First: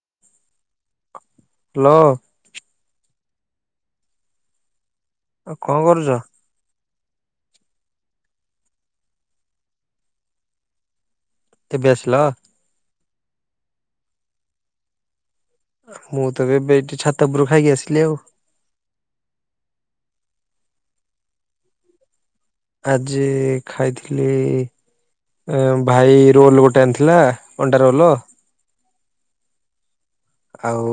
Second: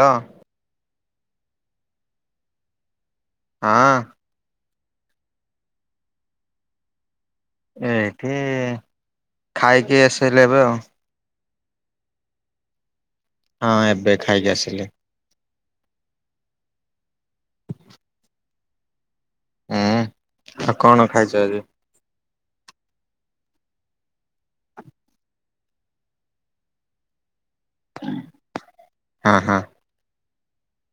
ହଁ। ହ୍ୟାଲୋ ହଁ ଆଉ କଣ କରୁଚ଼ ଏଇଠି ଖାଇକି ଏସ ଲେବେ ଆଉ ଏବେ ଆସିଲ ହଁ ଏବେ ଖାଇକି ଆସିଲି। ମୁଁ ତ ଏବେ ଏଠି ଛାତ ଉପୁରୁ ଖାଇକି ଆସିଲି ଆଉ ହୁଁ ଆଉ କଣ ଖାଇଛ ଆଜି ଆଜି ଖାଇଥିଲି ଭାଇ ରୋଲ ଗୋଟେ ଆଣିଥିଲା ଅଣ୍ଡା ରୋଲ ହଁ ହଁ। ଆଉ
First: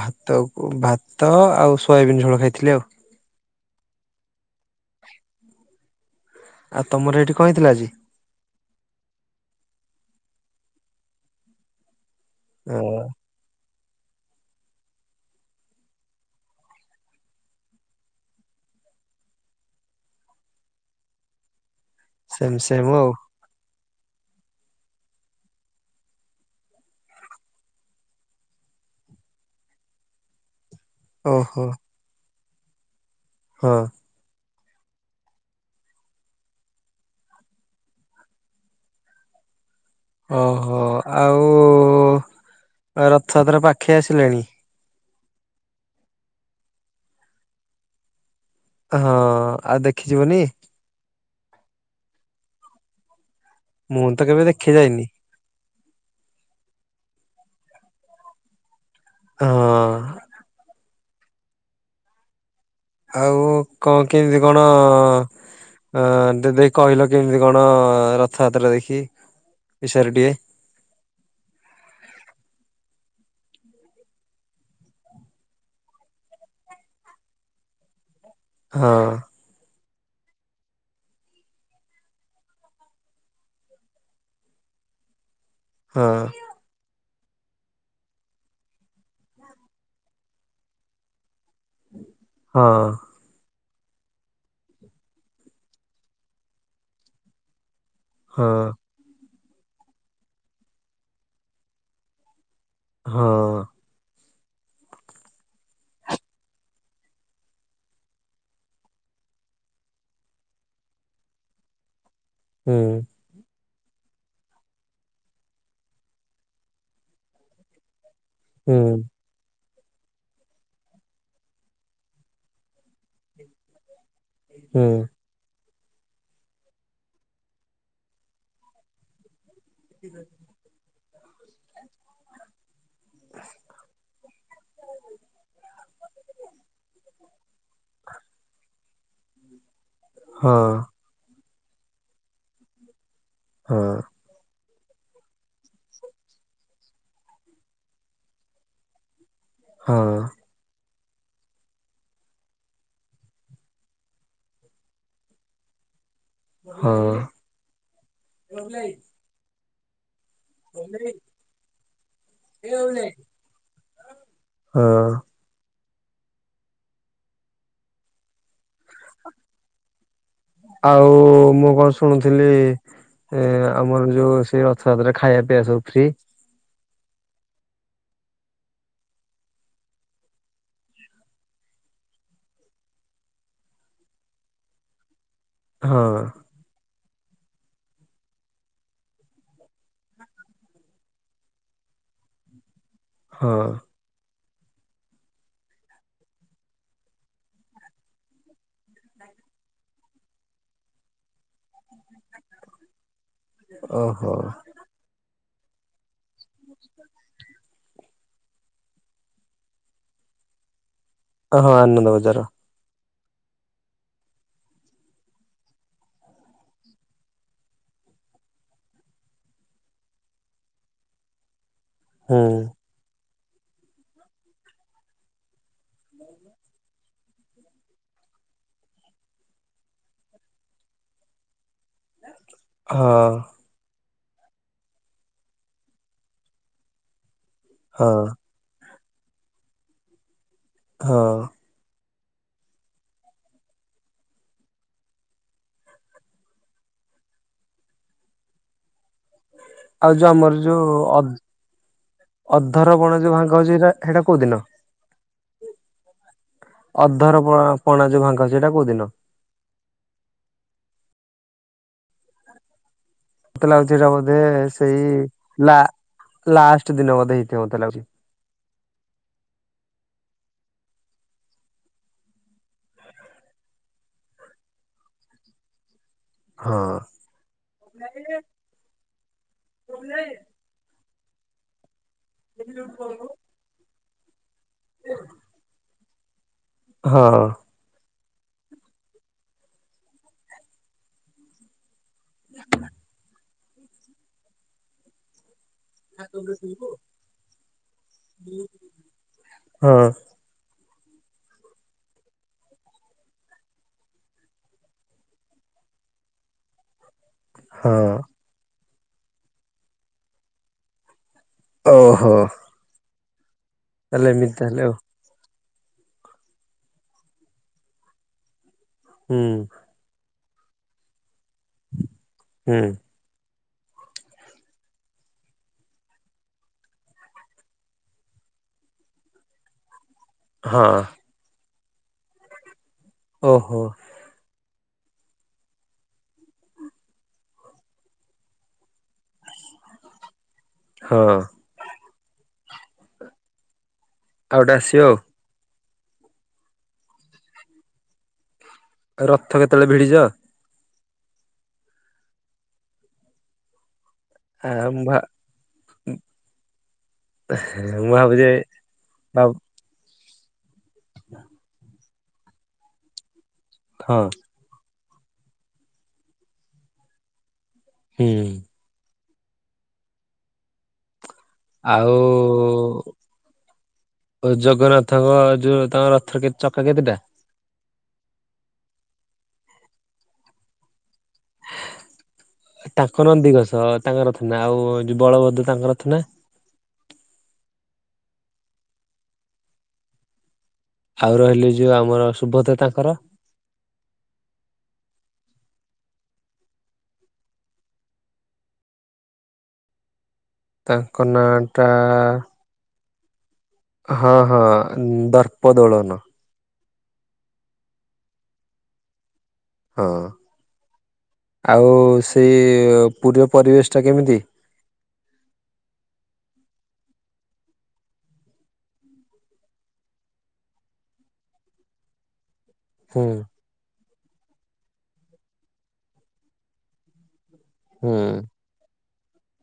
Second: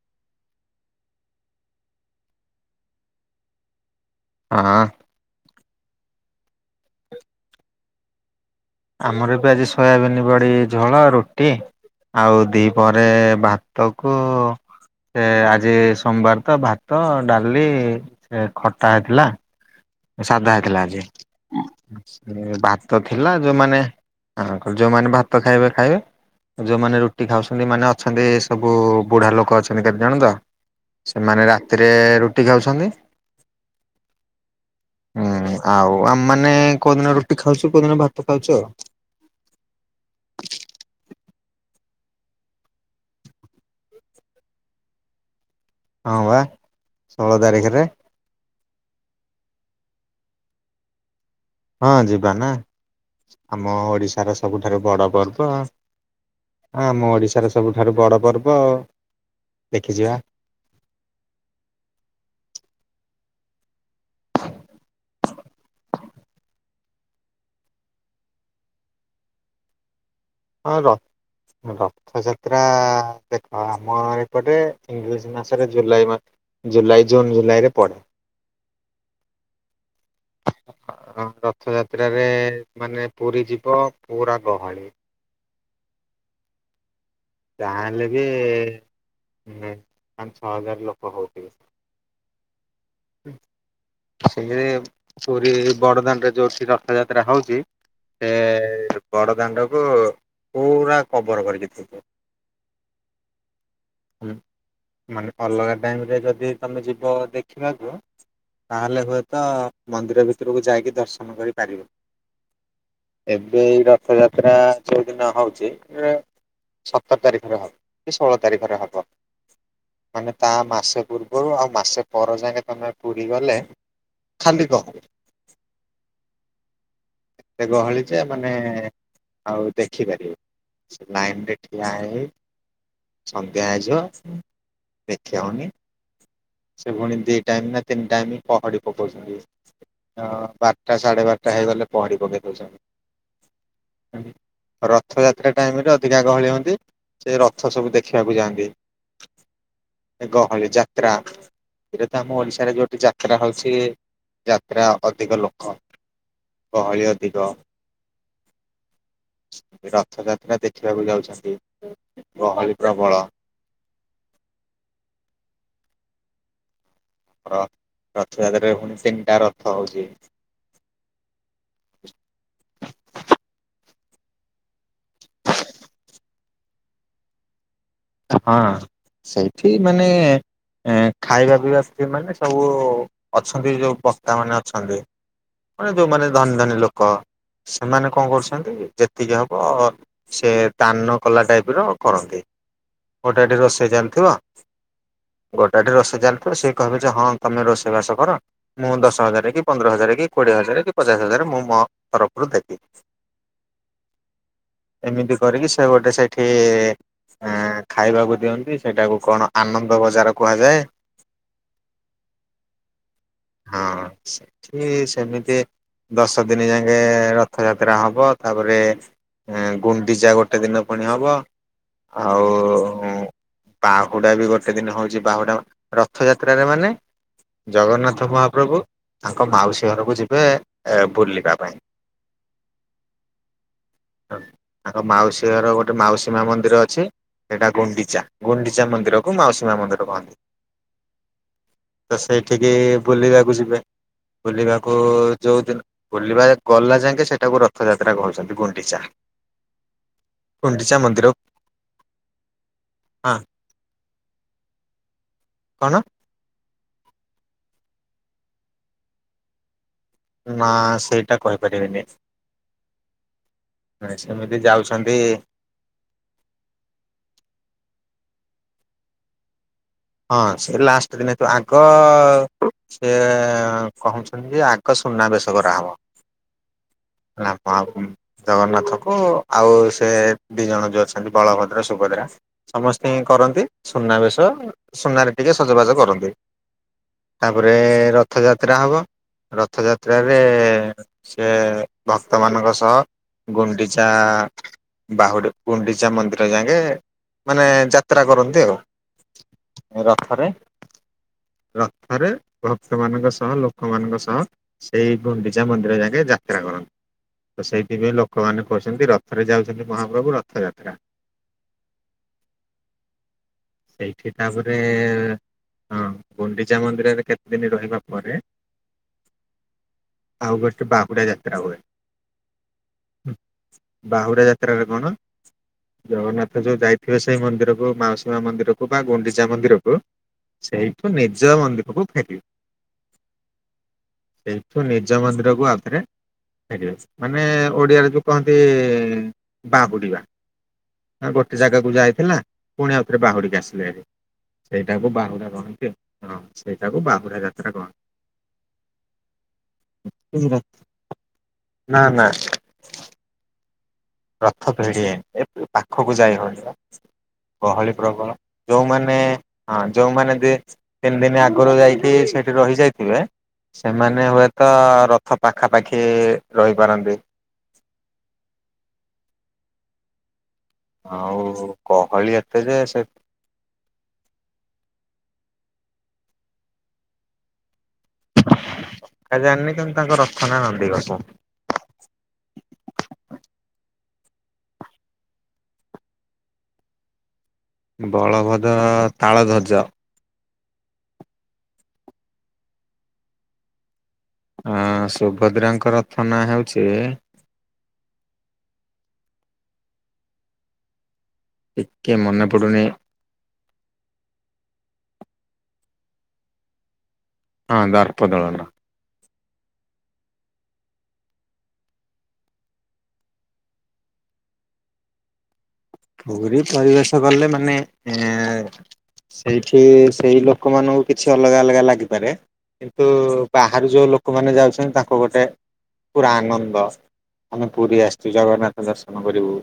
ଭାତ ଭାତ ଆଉ ସୋୟାବିନ୍ ଝୋଳ ଖାଇଥିଲି ଆଉ ହାଁ ଆଉ ତମର ଏଠିକଆଁ କହିଥିଲା ଆଜି ଆମର ଏବେ ଆଜି ସୋୟାବିନ ବଡି ଝୋଳ ରୁଟି ଆଉ ଦି ପରେ ଭାତ ଟକୁ ସେ ଆଜି ସୋମବାର ତ ଭାତ ଡାଲି ଖଟା ହେଇଥିଲା। ସାଧା ହେଇଥିଲା ସେମ ଆଜି ସେମ ଭାତ ଆଉ ଥିଲା ଯୋଉମାନେ-ଯୋଉମାନେ ଭାତ ଖାଇବେ-ଖାଇବେ ଯୋଉମାନେ ରୁଟି ଖାଉଛନ୍ତି ମାନେ ଅଛନ୍ତି ସବୁ ବୁଢା ଲୋକ ଅଛନ୍ତି କେତେଜଣ ତ ସେମାନେ ଓହୋ ରାତିରେ ରୁଟି ଖାଉଛନ୍ତି। ହଁ। ହୁଁ ଆଉ ଆମମାନେ କୋଉଦିନ ରୁଟି ଖାଉଛୁ କୋଉଦିନ ଭାତ ଖାଉଛୁ ଆଉ। ଓହୋ ଆଉ ରଥଯାତ୍ରା ପାଖେଇ ଆସିଲାଣି। ହଁ ବା ଷୋଳ ତାରିଖେରେ। ହଁ ଆଉ ଦେଖିଯିବୁନି? ହଁ ଯିବା ନା ଆମ ମୁଁ ତ ଓଡିଶାର କେବେ ଦେଖି ସବୁଠାରୁ ଯାଇନି ବଡ ପର୍ବ। ଆମ ଓଡିଶାର ସବୁଠାରୁ ବଡ ପର୍ବ ଆଉ ହଁ ଦେଖିଯିବା। ଆଉ କଣ କେମିତି କଣ ଅ ଦିଦି କହିଲ କେମିତି କଣ ରଥଯାତ୍ରା ଦେଖି ବିଷୟରେ ଟିକେ ହଁ ର-ର ରଥଯାତ୍ରା ଦେଖ ଆମ ଏପଟେ ଇଂରେଜ ମାସରେ ଜୁଲାଇ ମା ଜୁଲାଇ ଜୁନ୍ ଜୁଲାଇ ରେ ପଡେ। ହଁ। [inaudible] ରଥଯାତ୍ରାରେ ମାନେ ପୁରୀ ଯିବ ପୁରା ଗହଳି। ହଁ। ଯାହା ହେଲେ ବି ପାଞ୍ଚ ଛଅ ହଜାର ଲୋକ ହଉଥିବେ। ହଁ। [unintelligible] ପୁରୀ ବଡଦାଣ୍ଡରେ ଯୋଉଠି ରଥଯାତ୍ରା ହଉଚି ସେ ହଁ ବଡଦାଣ୍ଡ କୁ ପୁରା କଭର୍ କରିକି ଥିବେ। ହଁ। ମାନେ ଅଲଗା ଟାଇମିରେ ଯଦି ତମେ ଯିବ ଦେଖିବାକୁ ତାହେଲେ ହୁଏତ ମନ୍ଦିର ଭିତରକୁ ଯାଇକି ଦର୍ଶନ କରିପାରିବ। ହୁଁ। ଏବେ ଏଇ ରଥଯାତ୍ରା ଯୋଉଦିନ ହଉଚି ସତର ତାରିଖରେ ହବ କି ଷୋଳ ହୁଁ ତାରିଖରେ ହବ। ମାନେ ତା ମାସେ ପୂର୍ବରୁ ଆଉ ମାସେ ପର ଯାକେ ତମେ ପୁରୀ ଗଲେ ଖାଲି ହୁଁ ଗହଳି ଏତେ ଗହଳି ଯେ ମାନେ ଆଉ ଦେଖିପାରିବେନି ସେ ଲାଇନ୍ ରେ ଠିଆ ହେଇ-ହେଇ ସନ୍ଧ୍ୟା ହେଇଯିଵ ଦେଖିହେଉନି ସେ ପୁଣି ଦି କାହିଁକି ନା ତିନି ଟାଇମି ପହଡି ପକଉଚନ୍ତି ହଁ ବାରଟା ସାଢେ ବାରଟା ହେଇଗଲେ ପହଡି ପକେଇ ଦେଉଚନ୍ତି। ହଁ। ରଥଯାତ୍ରା ଟାଇମ୍ ରେ ଅଧିକା ଗହଳି ହୁଅନ୍ତି, ସେ ରଥ ସବୁ ଦେଖିବାକୁ ଯାଆନ୍ତି ହଁ ଏ ଗ ହଳି ଯାତ୍ରା। ଏଇଟା ତ ଆମ ଓଡିଶାରେ ଯୋଉଠି ଯାତ୍ରା ହଉଛି ଯାତ୍ରା ଅଧିକ ଲୋକ। ଗହଳି ହଁ ଅଧିକ ରଥଯାତ୍ରା ଦେ ଖୀବାକୁ ଯାଉଛନ୍ତି ଗହଳି ପ୍ରବଳ। ହଁ। ର ରଥଯାତ୍ରାରେ ଫୁଣି ତିନିଟା ରଥ ହଉଛି। ଆଉ ମୁଁ କଣ ଶୁଣୁଥିଲି ଏ ଆମର ଯୋଉ ସେଇ ରଥଯାତ୍ରରେ ଖାଇବା ପିଇବା ସବୁ ଫ୍ରି। ହଁ ସେଇଠି ମାନେ ଏ ଖାଇବା ପିଇବା ଫ୍ରି ମାନେ ସବୁ ଅଛନ୍ତି ଯୋଉ ବକ୍ତା ମାନେ ଅଛନ୍ତି ମାନେ ହଁ ଯୋଉମାନେ ଧନୀ-ଧନୀ ଲୋକ ସେମାନେ କଣ କରୁଛନ୍ତି ଯେତିକି ହବ ସେ ତାନ କଲା ଟାଇପ୍ ର କରନ୍ତି, ଗୋଟେ ପଟେ ହଁ ରୋଷେଇ ଚାଲିଥିଵ ଗୋଟା ଟେ ରୋଷେଇ ଚାଲିଥିବ, ସେ କହିବେ ଯେ ହଁ ତମେ ରୋଷେଇବାସ କର। ମୁଁ ଦଶ ହଜାର କି, ପନ୍ଦର ହଜାର, କି କୋଡିଏ ହଜାର, କି ପଚାଶ ହଜାର, ମୁଁ ମୋ ତରଫରୁ ଦେବି। ଓହୋ। ଏମିତି କରିକି ସେ ଗୋଟେ ସେଇଠି ଖାଇବାକୁ ଦିଅନ୍ତି। ସେଇଟାକୁ କଣ ଆନନ୍ଦଵଜାର କୁହାଯାଏ। ଓ ହଁ ଆନନ୍ଦ ବଜାର। ହଁ ସେଠି ସେମିତି ଦଶ ଦିନ ଯାଙ୍ଗେ ରଥଯାତ୍ରା ହବ ତାପରେ ଗୁଣ୍ଡିଚା ଗୋଟେ ଦିନ ପୁଣି ହବ ହୁଁ। ହୁଁ ବାହୁଡା ବି ଗୋଟେ ଦିନ ହଉଛି। ବାହୁଡା ରଥଯାତ୍ରାରେ ମାନେ ଜଗନ୍ନାଥ ମହାପ୍ରଭୁ ତାଙ୍କ ମାଉସୀ ଘରକୁ ଯିବେ ବୁଲିବା ପାଇଁ। ହଁ। ତାଙ୍କ ମାଉସୀଘର ଗୋଟେ ମାଉସୀ ମା ମନ୍ଦିର ଅଛି। ହେଟା ହଁ ଗୁଣ୍ଡିଚା ଗୁଣ୍ଡିଚା ମନ୍ଦୀରକୁ ମାଉସୀମା ମନ୍ଦିର କହନ୍ତି। ହଁ। ତ ସେଇଠିକି ବୁଲିବାକୁ ଯିବେ। ବୁଲିବାକୁ ଯୋଉଦିନ ବୁଲିବା ଗଲା ଯାକେ ସେଇଟାକୁ ରଥଯାତ୍ରା କହୁଛନ୍ତି ଗୁଣ୍ଡିଚା। ଆଉ ଯୋଉ ଆମର ଗୁଣ୍ଡିଚା ଯୋଉ ମନ୍ଦିର ଅ ଅଧର ବଣ ଯୋଉ ହଁ ଭାଙ୍ଗ ହଉଛି ସେଟା କୋଉଦିନ? କଣ ଅଧର ପ-ପଣା ଯୋଉ ଭାଙ୍ଗ ସେଇଟା କୋଉ ଦିନ? ନା ସେଇଟା କହିପାରିବିନି। ମତେ ଲାଗୁଛି ଏଟା ବୋଧେ ସେମିତି ସେଇ ଯାଉଛନ୍ତି ଲା-ଲାଷ୍ଟ ଦିନ ବୋଧେ ହେଇଥିବ ମତେ ଲାଗୁଛି। ହଁ ସେ ଲାଷ୍ଟ ଦିନ ତୁ ଆଗ ସେଏ କ ଆଗ ସୁନାବେେଶ କରାହବ। ହଁ ଓ ହଁ ହୁଁ, ଜଗନ୍ନାଥକୁ ଆଉ ସେ ଦୁଇ ଜଣ ଯେଉଁ ଅଛନ୍ତି ବଳଭଦ୍ର ସୁଭଦ୍ରା ସମସ୍ତେ ହି କରନ୍ତି ସୁନାବେଶ। ସୁନାରେ ଟିକେ ସଜବାଜ କରନ୍ତି। ହଁ। ରେ ରଥଯାତ୍ରା ହବ, ରଥଯାତ୍ରାରେ ସେ ଭକ୍ତମାନଙ୍କ ସହ ଗୁଣ୍ଡିଚା ବାହୁଡ଼ା ଗୁଣ୍ଡିଚା ମନ୍ଦିର ଯାକେ ମାନେ ଯାତ୍ରା କରନ୍ତି ଆଉ। ହଁ ରଥରେ, ରଥରେ, ଭକ୍ତ ମାନଙ୍କ ସହ ଲୋକମାନଙ୍କ ସହ ସେଇ ଗୁଣ୍ଡିଚା ମନ୍ଦିର ଯାକେ ଯାତ୍ରା କରନ୍ତି। ତ ହଁ ସେଇଥିପାଇଁ ଲୋକମାନେ କହୁଛନ୍ତି। ରଥରେ ଯାଉଛନ୍ତି ମହାପ୍ରଭୁ ରଥଯାତ୍ରା। ଓ ହୋ। ତା ପରେ ତାହେଲେ ଆଉ ହଁ ଗୁଣ୍ଡିଚା ମନ୍ଦିରରେ କେତେଦିନ ରହିବା ପରେ ହୁଁ। ଆଉ ଗୋଟେ ବାକୁଡ଼ା ଯାତ୍ର ହୁଏ। ହୁଁ। ବାହୁଡ଼ା ଯାତ୍ରାରେ କଣ? ଜଗନ୍ନାଥ ଯୋଉ ଯାଇଥିବେ ସେଇ ମନ୍ଦିରକୁ, ମାଉସୀ ମା ମନ୍ଦିରକୁ ବା ଗୁଣ୍ଡିଚା ମନ୍ଦିରକୁ, ହଁ ସେଇଠୁ ନିଜ ମନ୍ଦିରକୁ ଫେରିବେ। ଓ ହୋ। ସେଇଠୁ ନିଜ ମନ୍ଦିରକୁ ଆଉ ଥରେ ଫେରିବେ, ମାନେ ଓଡ଼ିଆରେ ଯେଉଁ କହନ୍ତି ବାହୁଡ଼ିବା। ଆ ହଁ। ଗୋଟେ ଜାଗାକୁ ଯାଇଥିଲା, ପୁଣି ଆଉ ଥରେ ବାହୁଡିକି ଆସିବେ ହାରି। ଆଉ ଗୋଟେ ଆସିବ ସେଇଟାକୁ ବାହୁଡା କହନ୍ତି। ଆ ହଁ ସେଇଟାକୁ ବାହୁଡା ଯାତ୍ରା କହନ୍ତି। ଆଉ ରଥ କେତେବେଳେ ଭିଡିଛ? ନା ନା। ଆ ରଥ ପିଢି ମୁଁ ଭା ଏ ପାଖକୁ ଯାଇ ହଉନି। ଗହଳି ମୁଁ ପ୍ରବଳ ଭାବୁଛି ଯୋଉମାନେ। ଭାବ ହଁ ଯୋଉମାନେ ଦି ତିନି ଦିନ ଆଗରୁ ଯାଇକି ସେଇଠି ରହିଯାଇଥିବେ ହଁ ସେମାନେ ହୁଏ ତ ରଥ ପାଖାପାଖି ରହିପାରନ୍ତି। ହୁଁ। ଆଉ। ଆଉ। ଗହଳି ଏତେ ଯେ ସେ ଓ ଜଗନ୍ନାଥଙ୍କ ଯୋଉ ତାଙ୍କ ରଥର ଚକା କେତେଟା। ଆଉ ଜାଣିନି କିନ୍ତୁ ତାଙ୍କ ରଥ ନା ନନ୍ଦୀଘୋଷା। ତାଙ୍କ ନନ୍ଦିଘୋଷ ତାଙ୍କ ରଥ ନା ଆଉ ଯୋଉ ବଳଭଦ୍ର ତାଙ୍କରଥ ନା। ବଳଭଦ୍ର ତାଳ ଦ୍ୟୋଜ। ଆଉ ରହିଲି ଯୋଉ ଆମର ସୁଭୋଦ୍ରା ତାଙ୍କର। ଅ ସୁଭଦ୍ରାଙ୍କ ରଥ ନା ହଉଛି। ତାଙ୍କ ନା। ଟିକେ ମନପଡୁନି। ହଁ ହଁ ଦର୍ପ ଦୋଳନ। ହଁ ଦର୍ପ ଦଳନ। ହଁ ଆଉ ସେଇ ପୁରୀର ପରିବେଶ ଟା କେମିତି? ପୁରୀ ପରିବେଶ କଲେ ମାନେ ସେଇଠି ସେଇ ଲୋକମାନଙ୍କୁ କିଛି ଅଲଗା ଅଲଗା ଲାଗିପାରେ କିନ୍ତୁ ହୁଁ ବାହାରୁ ଯୋଉ ଲୋକମାନେ ଯାଉଛନ୍ତି ତାଙ୍କ ଗୋଟେ ପୁରା ଆନନ୍ଦ ଆମେ ପୁରୀ ହୁଁ ଆସିଛୁ ଜଗନ୍ନାଥ ଦର୍ଶନ କରିବୁ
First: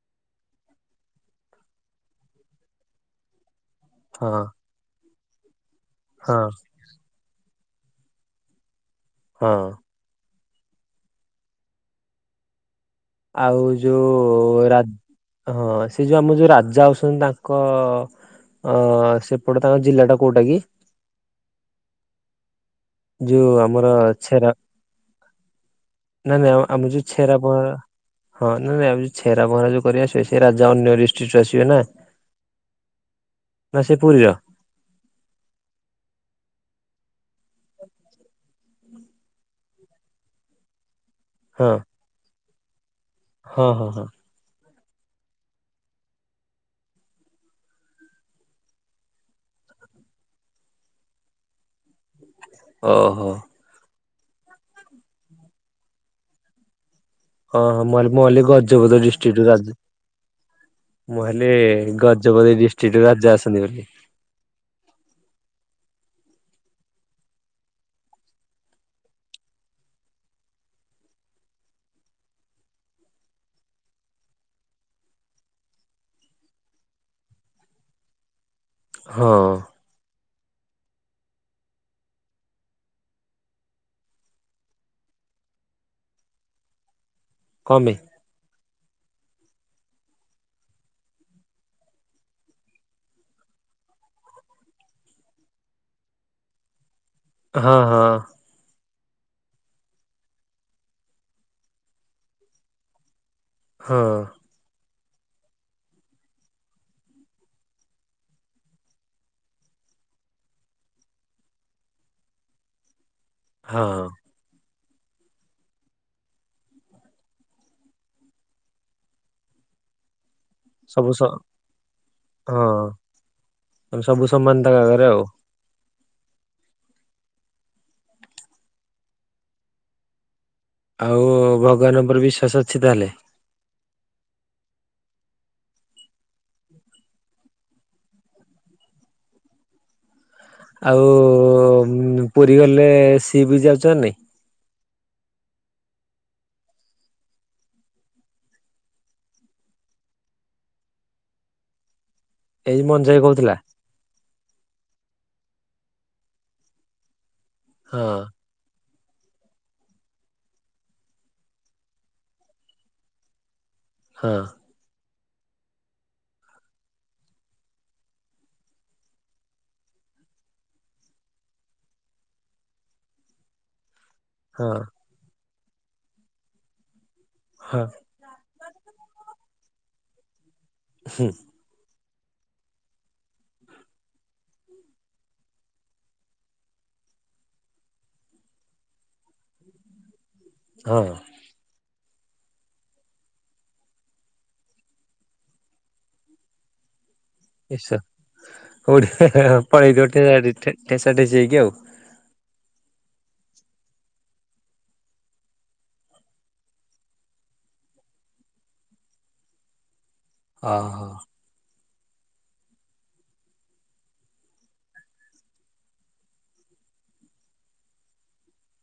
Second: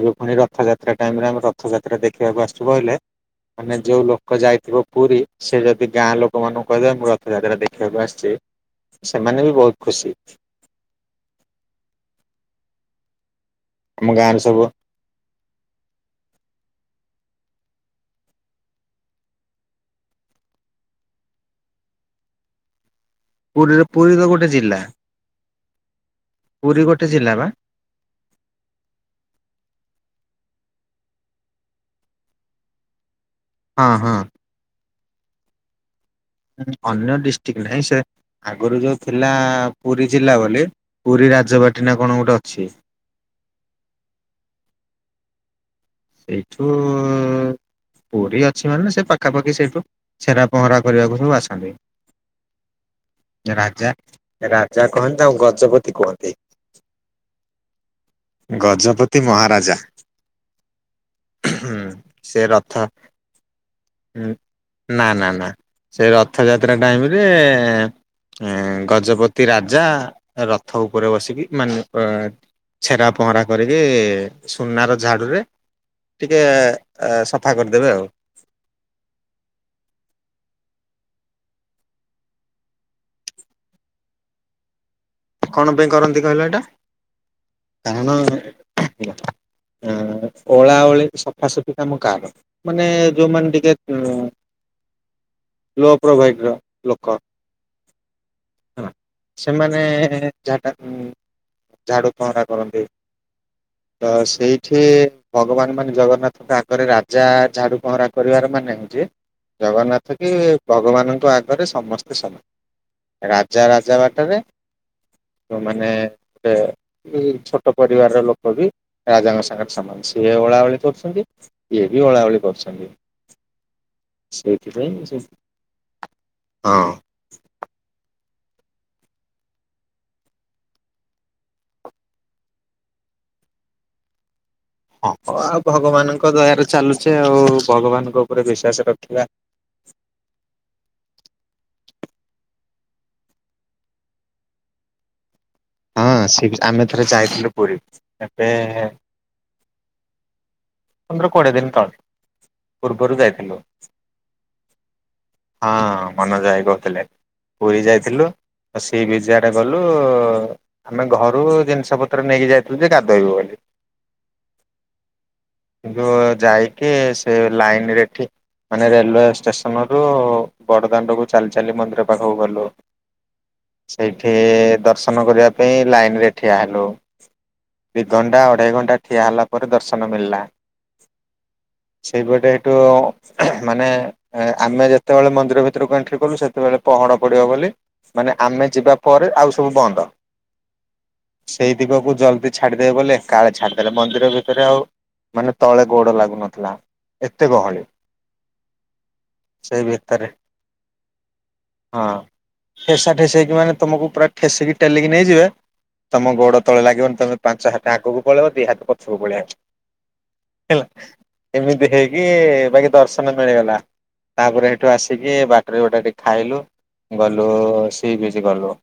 ଏବେ ପୁଣି ରଥଯାତ୍ରା ଟାଇମ ରେ ଆମେ ରଥଯାତ୍ରା ଦେଖିବାକୁ ଆସିଛୁ କହିଲେ ମାନେ ଯୋଉ ହଁ ଲୋକ ଯାଇଥିବ ପୁରୀ ସେ ଯଦି ଗାଁ ହଁ ଲୋକ ମାନଙ୍କୁ ମୁଁ ରଥଯାତ୍ରା ଦେଖିବାକୁ ଆସିଛି ସେମାନେ ବି ହଁ ବହୁତ ଖୁସି ଆଉ ଆମ ଗାଁରେ ସବୁ ଯୋଉ ରାଜ ହଁ ସେ ଯୋଉ ଆମ ଯୋଉ ରାଜା ଅଉଛନ୍ତି ତାଙ୍କ ଅ ସେପଟେ ତାଙ୍କ ଜିଲ୍ଲା ଟା କୋଉଟା କି ଯୋଉ ପୁରୀରେ ଆମର ପୁରୀ ତ ଗୋଟେ ଛେରା ଜିଲ୍ଲା ନାଇ ନାଇଁ ପୁରୀ ଆମର ଗୋଟେ ଯୋଉ ଜିଲ୍ଲା ଛେରା ବା ପହଁରା ହଁ ନା ନାଇ ଆଉ ଯଉ ଛେରା ମହରାା ଯୁ କରିବା ଆସିବେ ସେ ରାଜା ଅନ୍ୟ ଡିଷ୍ଟ୍ରିକ୍ଟୁ ଆସିବେ ନା [inaudible] ମା ହଁ ସେ ହଁ ପୁରୀର ଅନ୍ୟ ଡିଷ୍ଟ୍ରିକ୍ଟ ନାହିଁ ସେ ଆଗରୁ ଯୋଉ ଥିଲା ପୁରୀ ଜିଲ୍ଲା ବୋଲି। ପୁରୀ ହଁ ରାଜବାଟି ନା କଣ ଗୋଟେ ଅଛି ହଁ ହଁ ହଁ ଏଇଠୁ ପୁରୀ ଅଛି ମାନେ ସେ ପାଖାପାଖି ସେଇଠୁ ଛେରା ପହଁରା କରିବାକୁ ସବୁ ଆସନ୍ତି ଓହୋ ରାଜା ରାଜା କହନ୍ତି ଆଉ ଗଜପତି କୁହନ୍ତି ହଁ ହଁ ମ ମ କହିଲି ଗଜପତି ଡିଷ୍ଟ୍ରିକଟରୁ ମୁଁ ହେଲେ ସେ ଗଜପତି ରଥ ଡିଷ୍ଟ୍ରିକ୍ଟରୁ ରାଜା ଅସନ୍ତି ବୋଲି ନା ନା ନା ସେ ରଥଯାତ୍ରା ଟାଇମରେ ଏ ଗଜପତି ରାଜା ରଥ ଉପରେ ବସିକି ମାନେ ଅ ଛେରା ପହଁରା କରିକି ସୁନାର ଝାଡ଼ୁରେ ଟିକେ ସଫା କରିଦେବେ ଆଉ ହଁ କଣ ପାଇଁ କରନ୍ତି କହିଲ ଏଇଟା କଣ ପାଇଁ? କାରଣ ଆ ଅଳା ଓଳି ସଫାସଫି କମ କାର ମାନେ ଯୋଉମାନେ ଟିକେ ଲୋ ପ୍ରୋଭାଇଡ ର ଲୋକ ହଁ ହଁ ହଁ ସେମାନେ ଝା ଝାଡୁ ପହଁରା କରନ୍ତି ହଁ ତ ସେଇଠି ଭଗବାନ ମାନେ ଜଗନ୍ନାଥଙ୍କ ଆଗରେ ରାଜା ଝାଡୁ ପହଁରା କରିବାର ମାନେ ହଉଛି ଜଗନ୍ନାଥ କି ଭଗବାନଙ୍କ ଆଗରେ ସମସ୍ତେ ସମାନ ରାଜା ରାଜା ହଁ ବାଟରେ ତ ମାନେ ଗୋଟେ ଛୋଟ ପରିବାର ର ଲୋକ ବି ରାଜାଙ୍କ ସାଙ୍ଗରେ ସାମାନ ସିଏ ଓଳାବେଳି ସବୁ ସ କରୁଛନ୍ତି ଇଏ ବି ଅଳା ଓଳି କରୁଛନ୍ତି ହଁ ସବୁ ସମାନ ତାଙ୍କ ଆଗରେ ଆଉ। ସେଇଥିପାଇଁ ଆଉ ଭଗବାନ ଉପରେ ବିଶ୍ଵାସ ଅଛି ତାହେଲେ ହଁ ଆଉ ଭଗବାନଙ୍କ ଦୟାରେ ଚାଲୁଛେ ଆଉ ଭଗବାନଙ୍କ ଉପରେ ବିଶ୍ୱାସ ରଖିବା ଆଉ ପୁରୀ ଗଲେ ସିଏ ବି ଯାଉଛନ୍ତି ନା ନାଇଁ ହଁ ସେ ଆମେ ଥରେ ଯାଇଥିଲୁ ପୁରୀ ଏବେ ପନ୍ଦର କୋଡିଏ ଦିନ ତଳେ ଏଇ ମଞ୍ଜୁ ପୂର୍ବରୁ ଭାଇ କହୁଥିଲା। ଯାଇଥିଲୁ ହଁ ମନଜ ଭାଇ କହୁଥିଲେ ପୁରୀ ହଁ ଯାଇଥିଲୁ ଆଉ ସେଇ ବି ସିଆଡେ ଗଲୁ ଆମେ ଘରୁ ଜିନିଷପତ୍ର ନେଇକି ଯାଇଥିଲୁ ଯେ ଗାଧୋଇବୁ ବୋଲି ହଁ ଯଉ ଯାଇକି ସେ ଲାଇନ ରେଠି ମାନେ ରେଲୱେ ଷ୍ଟେସନ ରୁ ବଡ ଦାଣ୍ଡ କୁ ଚାଲି ଚାଲି ମନ୍ଦିର ପାଖକୁ ଗଲୁ। ସେଇଠି ହଁ ଦର୍ଶନ କରିବା ପାଇଁ ଲାଇନ ରେ ଠିଆ ହେଲୁ। ହଁ। ଦୁଇ ଘଣ୍ଟା ଅଢ଼େଇ ଘଣ୍ଟା ଠିଆ ହେଲା ପରେ ଦର୍ଶନ ମିଳିଲା। ହୁଁ। ସେଇପଟେ ଏଠୁ ମାନେ ଆମେ ଯେତେବେଳେ ମନ୍ଦିର ଭିତରକୁ ଏଣ୍ଟ୍ରି କଲୁ ସେତେବେଳେ ପଡିବ ବୋଲି ମାନେ ଆମେ ଯିବା ପରେ ଆଉ ସବୁ ବନ୍ଦ। ହଁ। ସେଇ ଦିଗକୁ ଜଲ୍ଦି ଛାଡିଦେବେ ବୋଲି କାଳେ ଛାଡିଦେଲେ ମନ୍ଦିର ଭିତରେ ଆଉ ମାନେ ତଳେ ଗୋଡ ଲାଗୁନଥିଲା। ଏତେ ଗହଳି ଏସ ହଉଠି ସେଇ ଭିତରେ ପଳେଇଦେସା ଠେ ହେଇକି ଆଉ ହଁ ଠେସା ଠେସେଇ ହେକି ମାନେ ତମକୁ ପୁରା ଠେସିକି ଟେଲିକି ନେଇ ତମ ଗୋଡ ତଳେ ଲାଗିବନି ତମେ ପାଞ୍ଚ ହାତଟ ଆଗକୁ ପଳେଇବ ଦି ହାତ ପଛକୁ ପଳେଇବ। ହେଲା ଓହୋ ଏମିତି ହେଇକି ବାକି ଦର୍ଶନ ମିଳିଗଲା। ତାପରେ ସେଇଠୁ ଆସିକି ବାଟରେ ଗୋଟା ଟିକେ ଖାଇଲୁ ଗଲୁ ସିଇକିଛି ଗଲୁ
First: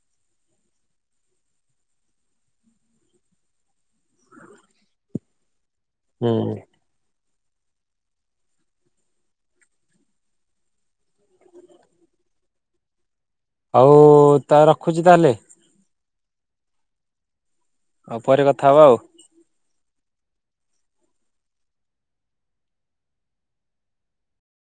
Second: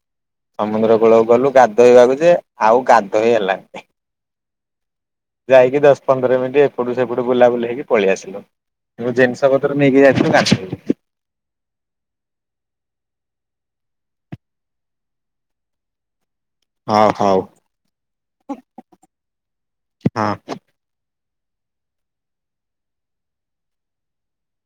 ସମୁଦ୍ର କୂଳକୁ ଗଲୁ ଗାଧୋଇବାକୁ ଯେ ଆଉ ଗାଧୋଇ ହେଲାନି। ଯାଇକି ଦଶ ପନ୍ଦର ହୁଁ। ମିନଟ। ସେଟୁ ସେପଟୁ ବୁଲାବୁଲି ହେକି ପଳେଇ ଆସିଲୁ ଜିନିଷ ପତ୍ର ନେଇକି ଯାଇଥିଲୁ ଆଉ ତା ରଖୁଛି ତାହେଲେ? ହଁ ହଉ। ଆଉ ପରେ କଥା ହବା ଆଉ ହଁ।